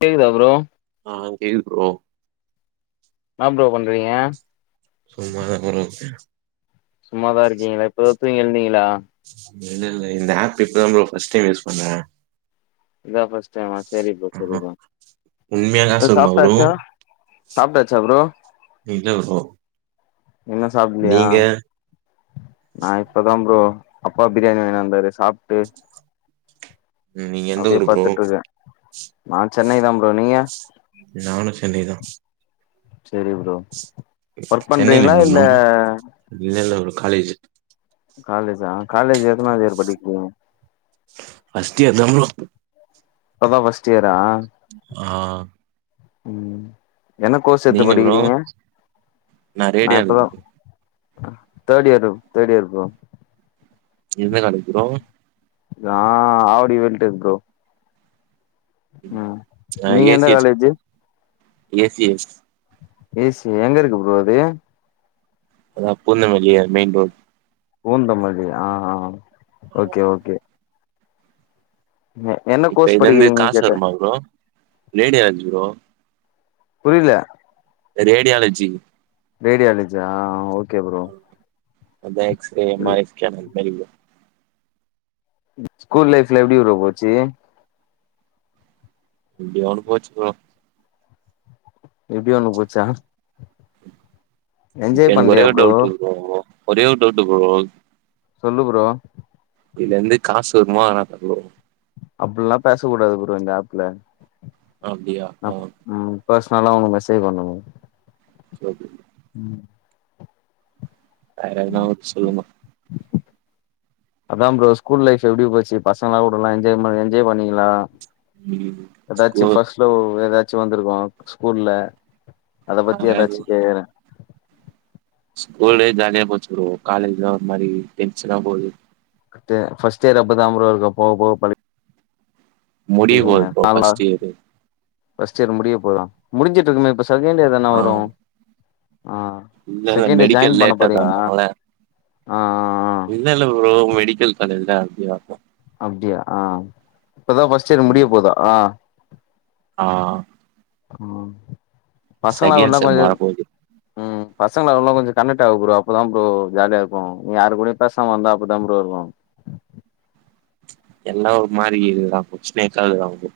கேக்குதா ப்ரோ ஆ கேக்குது ப்ரோ என்னா ப்ரோ பண்றீங்க சும்மா தா ஃபோன வச்சிட்ட சும்மாதா இருக்கீங்களா இப்போ தூங்கி எழுந்தீங்களா இல்ல இல்ல இந்த ஆப் இப்பதா ப்ரோ ஃபஸ்ட் டைம் யூஸ் பண்ற இதா ஃபஸ்ட் டைமா சேரி ப்ரோ சேரி ஆஹா ப்ரோ உண்மையா எதா காசு வருமா ப்ரோ சாப்ட்டாச்சா சாப்டாச்சா ப்ரோ இல்ல ப்ரோ இன்னு சாப்புலயா நீங்க நா இப்பதா ப்ரோ அப்பா பிரியாணி வாய்னு வந்தாரு சாப்ட்டு ம், நீங்க எந்த அப்டியே ஊரு ப்ரோ பட்த்துட்ருக்கே நா சென்னை தா ப்ரோ நீங்க நானு சென்னைதா செரி ப்ரோ ஒர்க் சென்னைல பண்றீங்களா எங்க இல்ல ப்ரோ இல்ல இல்ல ப்ரோ காலேஜீ காலேஜா காலேஜ் எத்தனாவது இயர் படிக்கு ஃபஸ்ட் இயர் தா ப்ரோ அதா ஃபஸ்ட் இயரா ஆ ம் என்ன கோர்ஸ் எட்த்து நீங்க ப்ரோ படிக்கிறீங்க நா இப்பதா தேட் இயர் ப்ரோ தேட் இயர் ப்ரோ எந்த காலேஜ் ப்ரோ நா ஆவடி வன்ட்ட ப்ரோ ம் நா நீங்க ஏ எந்த சி எஸ் காலேஜி ஏ சி எஸ் ஏசு எங்க இருக்கு ப்ரோ அது அதா பூந்தமல்லி அது மெயின் ரோட் பூந்தமல்லி ஆ ஓகே ஓகே நீங்க என்ன கோர்ஸ் படிக்கிறீங்கன் கேட்ட ஏங் ப்ரோ ரேடியாலஜி ப்ரோ புரியில ரேடியாலஜி ரேடியாலிஜா ஆ ஓகே ப்ரோ அதா எக்ஸ்ரே மா எக்ஸ்ரா மார் மாரி விழு ஸ்கூல் லைப்ல எப்டி ப்ரோ போச்சி எப்டியோ ஒன்னு போச்சி ப்ரோ எப்டியோ ஒண்ணு போச்சா என்ஜாய் பண்லையா ப்ரோ இல்ல ப்ரோ ஒரே ஒரு டவுட்டு ப்ரோ சொல்லு ப்ரோ இதுலந்து காசு வருமா வராதா ப்ரோ அப்பில்லா பேச கூடாது ப்ரோ இந்த ஆப்ல அப்டியா ஒ ம் பர்சனலா அவுங்க மெசேஜ் பண்வாங்க சரி ம் வேற எதனாவச் சொல்லுங்கோ அதா ப்ரோ ஸ்கூல் லைஃப் எப்டி போச்சி பசங்ளா கூடல்லா என்ஜாய் மே என்ஜாய் பண்ணீங்ளா ம் எதாச்சு ஸ்கூல் ஃபர்ஸ்ட் லவ் எதாச்சு வந்திருக்கு ஸ்கூல்ல அத பத்தி எதாச்சி கே ஸ்கூல்லே ஜாலியா போச்சி ப்ரோ காலேஜ்தா ஒரு மாரி டென்ஷனா போது கட்டு ஃபர்ஸ்ட் இயர் அப்பதாம் ப்ரோ இருக்கு போக போக பழ முடிய போது இல்லிங்க ப்ரோ ஆல்லா ஃபர்ஸ்ட் இயரு ஃபர்ஸ்ட் இயர் முடிய போதா முடிஞ்சிட்டிருக்குமே இப்பஸ் செகெண்டு எதலா ஆ வரு ஆ இல்ல இல்ல செகெண்டு இயர் மெடிக்கல் ஜாயின் பண்ண லேட்டா போறீளா தொறந்தாங்கள ஆ ஆ ஆ இன்னு இல்ல ப்ரோ மெடிக்கல் காலேஜ்னா அப்டியாக்கு அப்டியா ஆ இப்பதா ஃபர்ஸ்ட் இயர் முடிய ம் போதா ஆ கு செகெண்ட் செம் மாற போது பசங்லெல்லா கொஞ்ச கனெட் ஆகு புரோ அப்பதா ப்ரோ ஜாலியா இருக்கு நீ யாரு கூடயு பேசாமிருந்தா அப்டிதா ப்ரோ இருக்கு எல்லா ஒரு மாரி கீதுதா [unintelligible] அதுதா ப்ரோ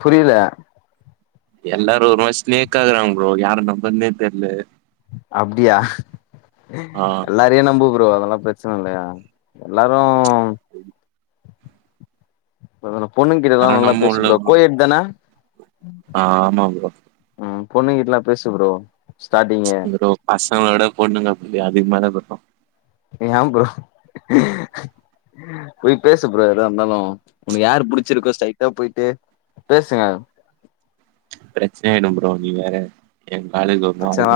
புரில எல்லாரு ஒரு மாரி ஸ்நேக்காகுறாங்க ப்ரோ யார நம்பர்னே தெர்ல அப்டியா ஆ எல்லா தே நம்பு ப்ரோ அதெல்லா பிரச்சனில்லயா எல்லாரு பரவால பொண்ணுங்கிட்ட எல்லா ஆனா நல்லா நம்ம பேசு ப்ரோ கோயெட் தான அ ஆமா ப்ரோ ம் பொண்ணுங்கிட்டெல்லா பேசு ப்ரோ ஸ்டாடிங்கே ப்ரோ பசங்ள விட பொண்ணுங்க புத்தி அதிகமாதா ப்ரோ [unintelligible] ஏ ப்ரோ போய் பேசு ப்ரோ எதா இருந்தாலு உனக்கு யார புடிச்சிருக்கோ ஸ்ட்ரைட்டா போய்ட்டு பேசுங்க பிரச்னையாய்டு ப்ரோ நீ வேற எங் காலஜ் பச்சா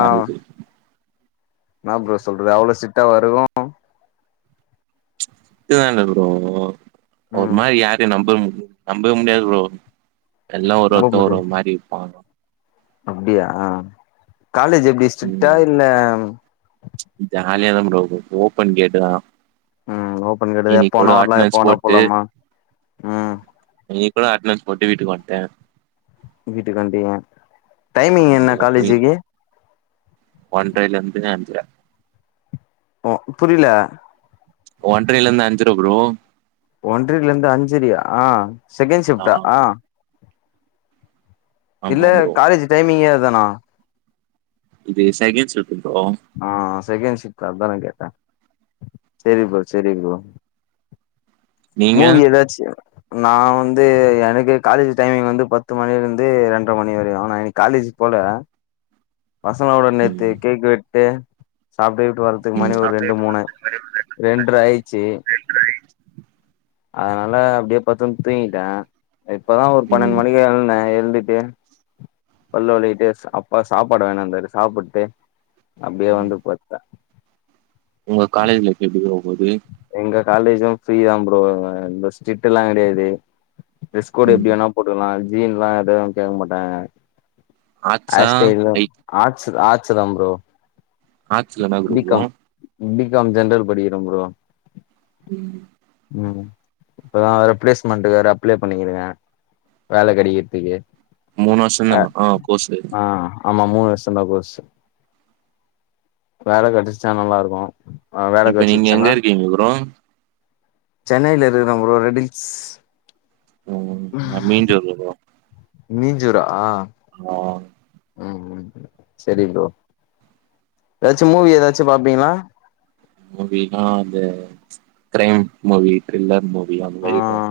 என்னா ப்ரோ சொல்ற அவ்ளோ ஸ்டிட்டாவா இருக்கு ஸ்டிட்லா இல்ல ப்ரோ ஒரு ம் மாரி யாரையு நம்ப முடி நம்பவே முடியாது ப்ரோ எல்லா ஒரு நம்ப ஒருத்தவ முடியு ஒரு மாரி இருப்பாங்கோ அப்டியா காலேஜ் எப்டி ஸ்டிட்டா இல்ல ஜாலியாத ப்ரோ இருக் ஓபன் கேட்டு தா ம் ஓபன் கேட்டுது எப்ப இன்னைக்கு வேணா கூட வரலா எப்ப அட்டனன்ஸ் வேணா போட்டு போலாமா ம் இப்ப த அட்னஸ் போட்டு வீட்டுக்கு வன்ட வீட்டுக்கு வண்டியா டைமிங் என்ன அவ்ளோதா போய் காலேஜுக்கு ஒன்றைல இருந்துத அஞ்சர ஓ புரில ஒன்றைல இருந்து அஞ்சர ப்ரோ ஒன்றைல இருந்து அஞ்சரையா செகண்ட் ஷிஃப்ட் ஆ இல்ல ஆமா ப்ரோ காலேஜ் டைமிங்கே அதானா இது செகண்ட் ஷிஃப்ட் ப்ரோ ஆ செகண்ட் ஷிஃப்ட் அதான கேட்டா சேரி ப்ரோ சேரி ப்ரோ நீங்க மூவி ஏதாச்சு நா வந்து எனக்கு காலேஜ் டைமிங் வந்து பத்து மணில இருந்து ரெண்டரை மணி வரையும் நா இன்னைக்கு காலேஜ் போல பசங்கலோட ம் நேத்து கேக்கு வெட்டு சாப்ட்டு கிப்ட்டு வர நேத்து ம் மணி ஒரு ரெண்டு மூணு ரெண்ரை ஆய்ச்சி ரெண்டர ஆயிருச்சு அதனால அப்டியே படுத்துன் தூங்கிட்டே இப்பதா ஒரு பன்னெட் ம் மணிக்கு எழுந்த எழுந்துட்டு பல்லு வெலக்கிட்டுஸ் அப்பா சாப்பாடு வாங்கினு வந்தாரு சாப்புட்டு அப்டியே வந்து படுத் அ உங்க காலேஜ் லைப் எப்டி ப்ரோ போது எங்க காலேஜ்ம் ஃப்ரீ தான் ப்ரோ ஸ்ட்ல்லா கிடையாது டிரஸ் கோடு எப்படி ம் வேனா போட்டுகலாம் ஜீன்லா எதவும் கேட்க மாட்டாங்க ஹேர் ஆர்ட்ஸா ஸ்டைல் லைக் ஆட்ஸ் ஆட்ஸ்த ப்ரோ ஆட்ஸ்ல என்ன group B com bro B com general படிக்கிறேன் ப்ரோ ம் ம் இப்பதா வேற பிளேஸ்மெண்டுக்கு வேற அப்ளை பண்ணிருகேன் வேல கிடைக்கிறதுக்கு மூணு வருஷம்தான ஆ கோர்ஸ்சு ஆ ஆமா மூணு வருஷம் தான் கோர்ஸ் வேல கெடச்சிட்ட நல்லா இருக்கும் வேல இப்ப நீங்க எங்க கெடச்சுன்னா இருக்கீங்க ப்ரோ சென்னைல இருக்கறேன் ப்ரோ ரெடில்ஸ் ம் நா மீஞ்சூர்ல ப்ரோ மீஞ்சூரா ஆ ம் ம் சரி ப்ரோ ஏதாச்சு மூவி ஏதாச்சு பாப்பீங்ளா மூலின்னா அந்த கிரைம் மூவி த்ரில்லர் மூவி அந்த மாறி பாப்பேன்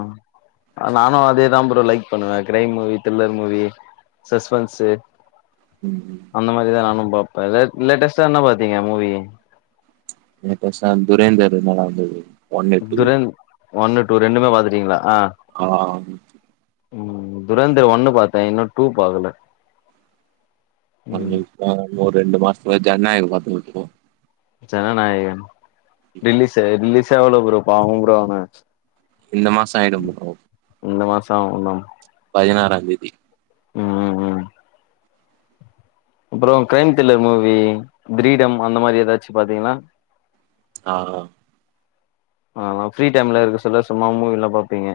நானும் அதேதான் ப்ரோ லைக் பண்ணுவேன் crime movie thriller movie suspense ம் ம் அந்த மாறித நானும் பாப்பேன் லேட்டஸ்டா என்ன பாத்தீங்க மூவி லேட்டஸ்டா துரேந்தரு நல்லா இருந்தது துரேந் ஒன்னு டூ ரெண்டுமே பாத்துடீங்களா ஆ ஆ ம் துரேந்தர் ஒன்னு பாத்தேன் இன்னும் டூ பாக்கல ம் ஒரு ரெண்டு மாசத்துக்கு முன்னாடியோ ஜனநாயகன் பாத்து முடிச்சிட்டோம் ஜன நாயகன் ரிலீஸ் ரிலீஸ்ஸே ஆவல ப்ரோ பாவம் ப்ரோ அவன் இந்த மாசம் ஆயிடும் ப்ரோ இந்த மாசம் அவன் தா ப்ரோ பதினாறாம் தேதி ம் ம் அப்புறம் கிரைம் த்ரில்லர் மூவி கிரீடம் அந்த மாறி ஏதாச்சு பாத்தீங்கள்ளா ஆ ஆ ஆ ஃப்ரீ டைம்ல இருக்க சொல்ல சும்மா மூவில்லாம் பாப்பீங்க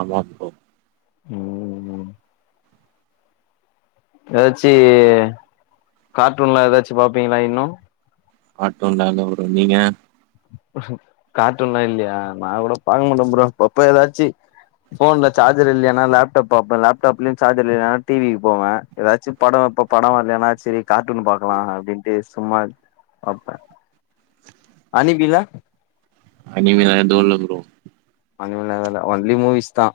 ஆமா ப்ரோ ம் எதாச்சி கார்ட்டூன்லா எதாச்சு பாப்பீங்ளா இன்னு கார்ட்டூன்லா இல்ல ப்ரோ நீங்க கார்ட்டூன்லா இல்லயா நா கூட பாக்க மாட்டே ப்ரோ அப்பப்ப எதாச்சி ஃபோன்ல சார்ஜர் இல்லைனா லேப்டாப் பாப்பே லேப்டாப்லயு சார்ஜர் இல்லனா டிவி க்கு போவே எதாச்சு படோ இப்ப படோ வர்லைனா செரி கார்ட்டூன் பாக்கலா அப்டின்ட்டு சும்மா பாப்பே அனீமில அனீமினா எதுவுல்ல ப்ரோ அந்த மார்லா எது இல்ல ஒன்லி மூவீஸ் தா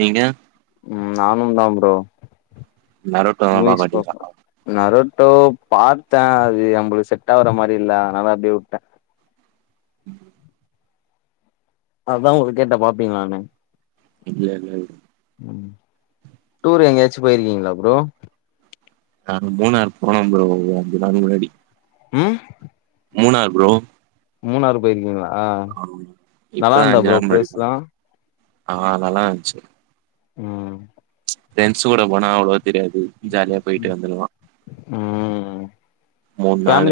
நீங்க ம் நானும்தா ப்ரோ நரோட்டோலா பாக்க மூவிஸ் மாட்டீங்களா பாப்பே நரட்டோ பாத்தே அது நம்ளுக்கு செட்டாவுற மாரி இல்ல அதனாலா அப்டியே வுட்டே ம் அதா உங்கள கேட்டே பாப்பீங்களானு இல்ல இல்லல்ல டூர் எங்கேயாச்சு போய்ருக்கீங்ளா ப்ரோ நாங்க மூணாறு போனோ ப்ரோ அஞ்சு நாள் முன்னாடி ம் மூணாறு ப்ரோ மூணாறு போய்ருக்கீங்ளா ஆ இப்பதா அஞ்சு நாள் முன்னாடி போனே ஆ நல்லான்ச்சு ம் ஃப்ரெண்ட்ஸ் கூட போனா அவ்ளோவா தெரியாது ஜாலியா போய்ட்டு வந்துற்லா ம் மூன் நாள்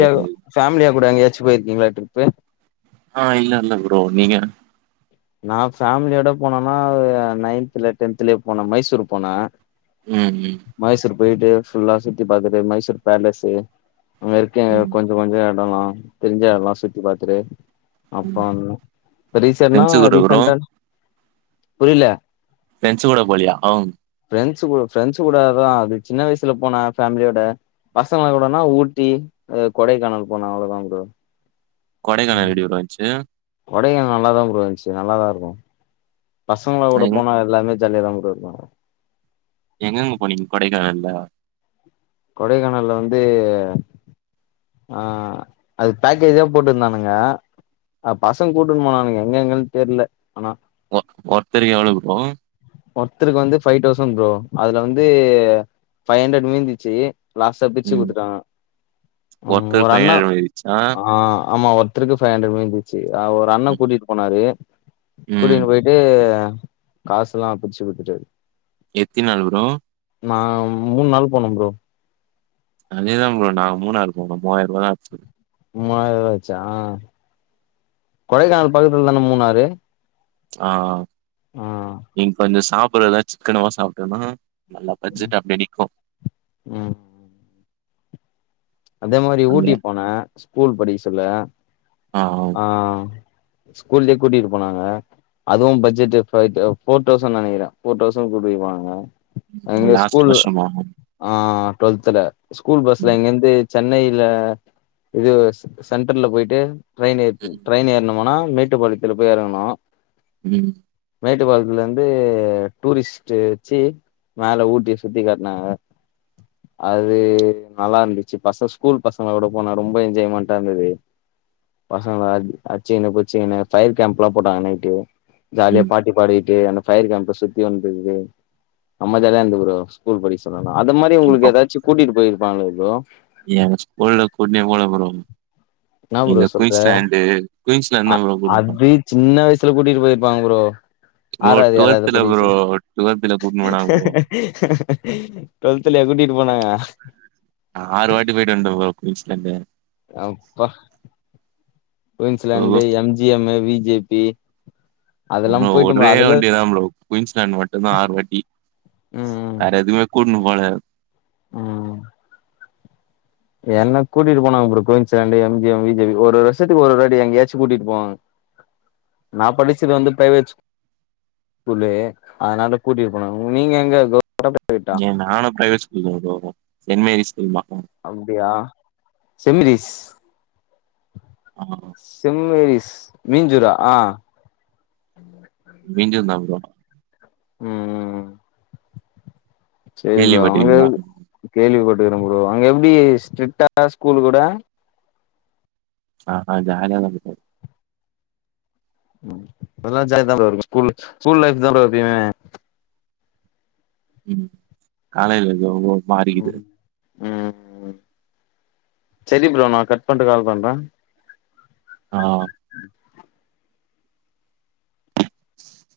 ஃபேம்லியா கூட எங்கயாச்சு போய்ருக்கீங்களா டிரிப்பு ஆ இல்ல இல்ல ப்ரோ நீங்க நா ஃபேமிலியோட போனேனா நைன்த்துல டென்த்துலயோ போனே மைசூர் போனே ம் ம் மைசூர் போய்ட்டு ஃபுல்லா சுத்தி பாத்துட்டு மைசூர் பேலஸ்ஸு அங்கருக்க ம் கொ ஞ்ச கொஞ்சோ எடொலா தெரிஞ்ச எடலா சுத்தி பாத்துட்டு அப்பா ப்ப ரீசென்னா ஃப்ரெண்ட்ஸ் கூட ப்ரோ ரீசென்ட்டான் புரில ஃப்ரெண்ட்ஸ்ஸு கூட போலயா ஃப்ரெண்ட்ஸ்ஸு கூட ஃப்ரெண்ட்ஸ்ஸு கூடதா அது சின்ன வய்சல போனே ஃபேம்லியோட பசங்க கூடனா ஊட்டி ஆ கொடைக்கானல் போனே அவ்ள தா ப்ரோ கொடைக்கானால் எப்டி ப்ரோ இருன்ச்சு கொடைகானல் நல்லா தா ப்ரோ இன்ச்சு நல்லாதாருக்கு பசங்ளா கூட எங் போனா எல்லாமே ஜாலியா தா ப்ரோ இருக்கு எங்கெங்க போனீங்க கொடைக்கானல்ல கொடைக்கானல்ல வந்து ஆ அது பேக்கேஜா போட்டுந்தானுங்க ஆ பசங்க கூட்டுன் போனானுங்க எங்கெங்கன் தெர்ல ஆனா ஒ ஒர்த்தருக்கு எவ்ளோ ப்ரோ ஒர்த்தருக்கு வந்து ஃபை தௌசண்ட் ப்ரோ அதுல வந்து ஃபை அண்ட்ரட் மீந்துச்சு லாஸ்ட்டா பிச்சு ம் குத்துட்டாங்க ம் ஒருத்தருக்கு ஒரு அண்ணா பதினேழு இருந்துச்சா ஆ ஆமா ஒ ர்த்தருக்கு ஃபை அண்ட்ரட் மீந்துச்சு ஆ ஒரு அண்ணே கூட்டிட்டு போனாரு ம் கூட்டினு போய் ஏ காசுல்லா பிரிச்சு குடுத்துட்டாரு எத்தி நாலு ப்ரோ நா மூணு நாள் போனோ ப்ரோ அதேதா ப்ரோ நா மூணாறு போனோ மூவாயிர ரூவா தா ஆச்சு மூவாயிரரூவாச்சா கொடைக்கானல் பக்கத்துல தான மூணாறு ஆ ஆ நீங்க கொஞ்சோ சாப்படுறதா சிக்கனமா சாப்டேனா நல்லா பட்ஜெட் அப்டே நிக்கு ம் அதே மாரி அங்க ஊட்டிகு போனே ஸ்கூல் படிக்க சொல்ல ஆ ஆ ஸ்கூல்லயே கூட்டிகிட்டு போனாங்க அதுவு பட்ஜெட்டு ஃபை தௌ ஃபோர் தௌசண்ட் நெனக்கிறே ஃபோர் தௌசண்ட் கூட்டிபோனாங்க லாஸ்ட் வருஷமா ஆ டுவெல்துல ஸ்கூல் பஸ்ல ம் இங்கிருந்து சென்னைல இது ஸ் சென்டர்ல போயிட்டு ட்ரையின் ஏ ட்ரையின் ஏறணுமனா மேட்டு பாளையத்துல போய் எறங்கணு ம் மேட்டுப்பாளையத்துல இருந்து டூரிஸ்ட் டு வச்சி மேல ஊட்டிய சுத்தி காட்னாங்க அது நல்லா இருந்து ச்சு பசங்க ஸ்கூல் பசங்களோட போனா ரொம்ப என்ஜாய்மெண்டா இருந்தது பசங்கள அடி அடிச்சுங்குனு புடிச்சிங்குனு ஃபயர் கேம்ப் எல்லா போட்டாங்க நைட்டு ஜாலியா ம் பாட்டு பாடிக்கிட்டு அந்த ஃபயர் கேம்ப்ப சுத்தி வந்தது செம்ம ஜாலியா இருந்தது ப்ரோ ஸ்கூல் படிக்க சொல்லணுனா அந்த மாரி உங்களுக்கு ஏதாச்சு கூட்டிட்டு போயிருப்பாங்கள ப்ரோ எனக் ஸ்கூல்ல கூட்டனே போல ப்ரோ என்னா ப்ரோ இந்த சொல்ற குயிஸ்சாண்டு குயின்ஸ்லாண்டு அ தா கூட்டுனு போனா அது சின்ன வயசுல கூட்டிட்டு போயிருப்பாங்க ப்ரோ ப்ரோ ஆறாவது ஏழாவது டுவெல்த்ல படிக்க ப்ரோ சொல்ல டுவெல்த்ல கூட்னு போனாங்க ப்ரோ டுவெல்த்லயா கூட்டிட்டு போனாங்க ஆறு வாட்டி போயிட்டு வந்ட்டே ப்ரோ குயின்ஸ்லாண்டு அப் பா Queensland bro M G M மு வி ஜே பி உ அதெல்லா நா போயிட்டோ ப்ரோ ஒரே அதுல வண்டி தா ப்ரோ குயின்ஸ்லாண்ட் மட்டுதா ஆறுவாட்டி ம் வேற எதுமே கூட்டுணு போல ம் என்ன கூட்டிட்டு போனாங்க bro Queensland M G M V J P ஒரு ஒரு வருஷத்து ஒரு ஒரு வாட்டி எங்கயாச்சு கூட்டிட்டு போவாங்க [inaudible] நா படிச்சது வந்து பிரைவேட் ஸ் கூலு அதனால கூட்டிட் போனாங்க நீங்க எங்க ப்ரோ ஏ நானு பிரைவேட் ஸ்கூல் தா ப்ரோ வந்து சென்ட் மேரிஸ் ஸ்கூல் தா ப் அப்டியா செம்மீரீஸ் ஆமா ப்ரோ செம்மேரிஸ் மீஞ்சூரா ஆ மீஞ்சூர் தா ப்ரோ ம் ம் சேரி ப்ரோ அங்க எ கேள்விப்பட்டிருக்கீங்களா கேள்விப்பட்டுக்கிறே ப்ரோ அங்க எப்டி ஸ்ட்ரிட்டா ஸ்கூல் கூட ஆ ஹ ஜாலியா தா ப்ரோ போ ம் அதா ஜாலியா தா ப்ரோ இருக்கு ஸ்கூல்லே ஸ்கூல் லைஃப் தா எப்பயுமே ம் காலைல [unintelligible] ம் ம் சேரி ப்ரோ நா கட் பண்ணிட்டு கால் பண்றே ஆ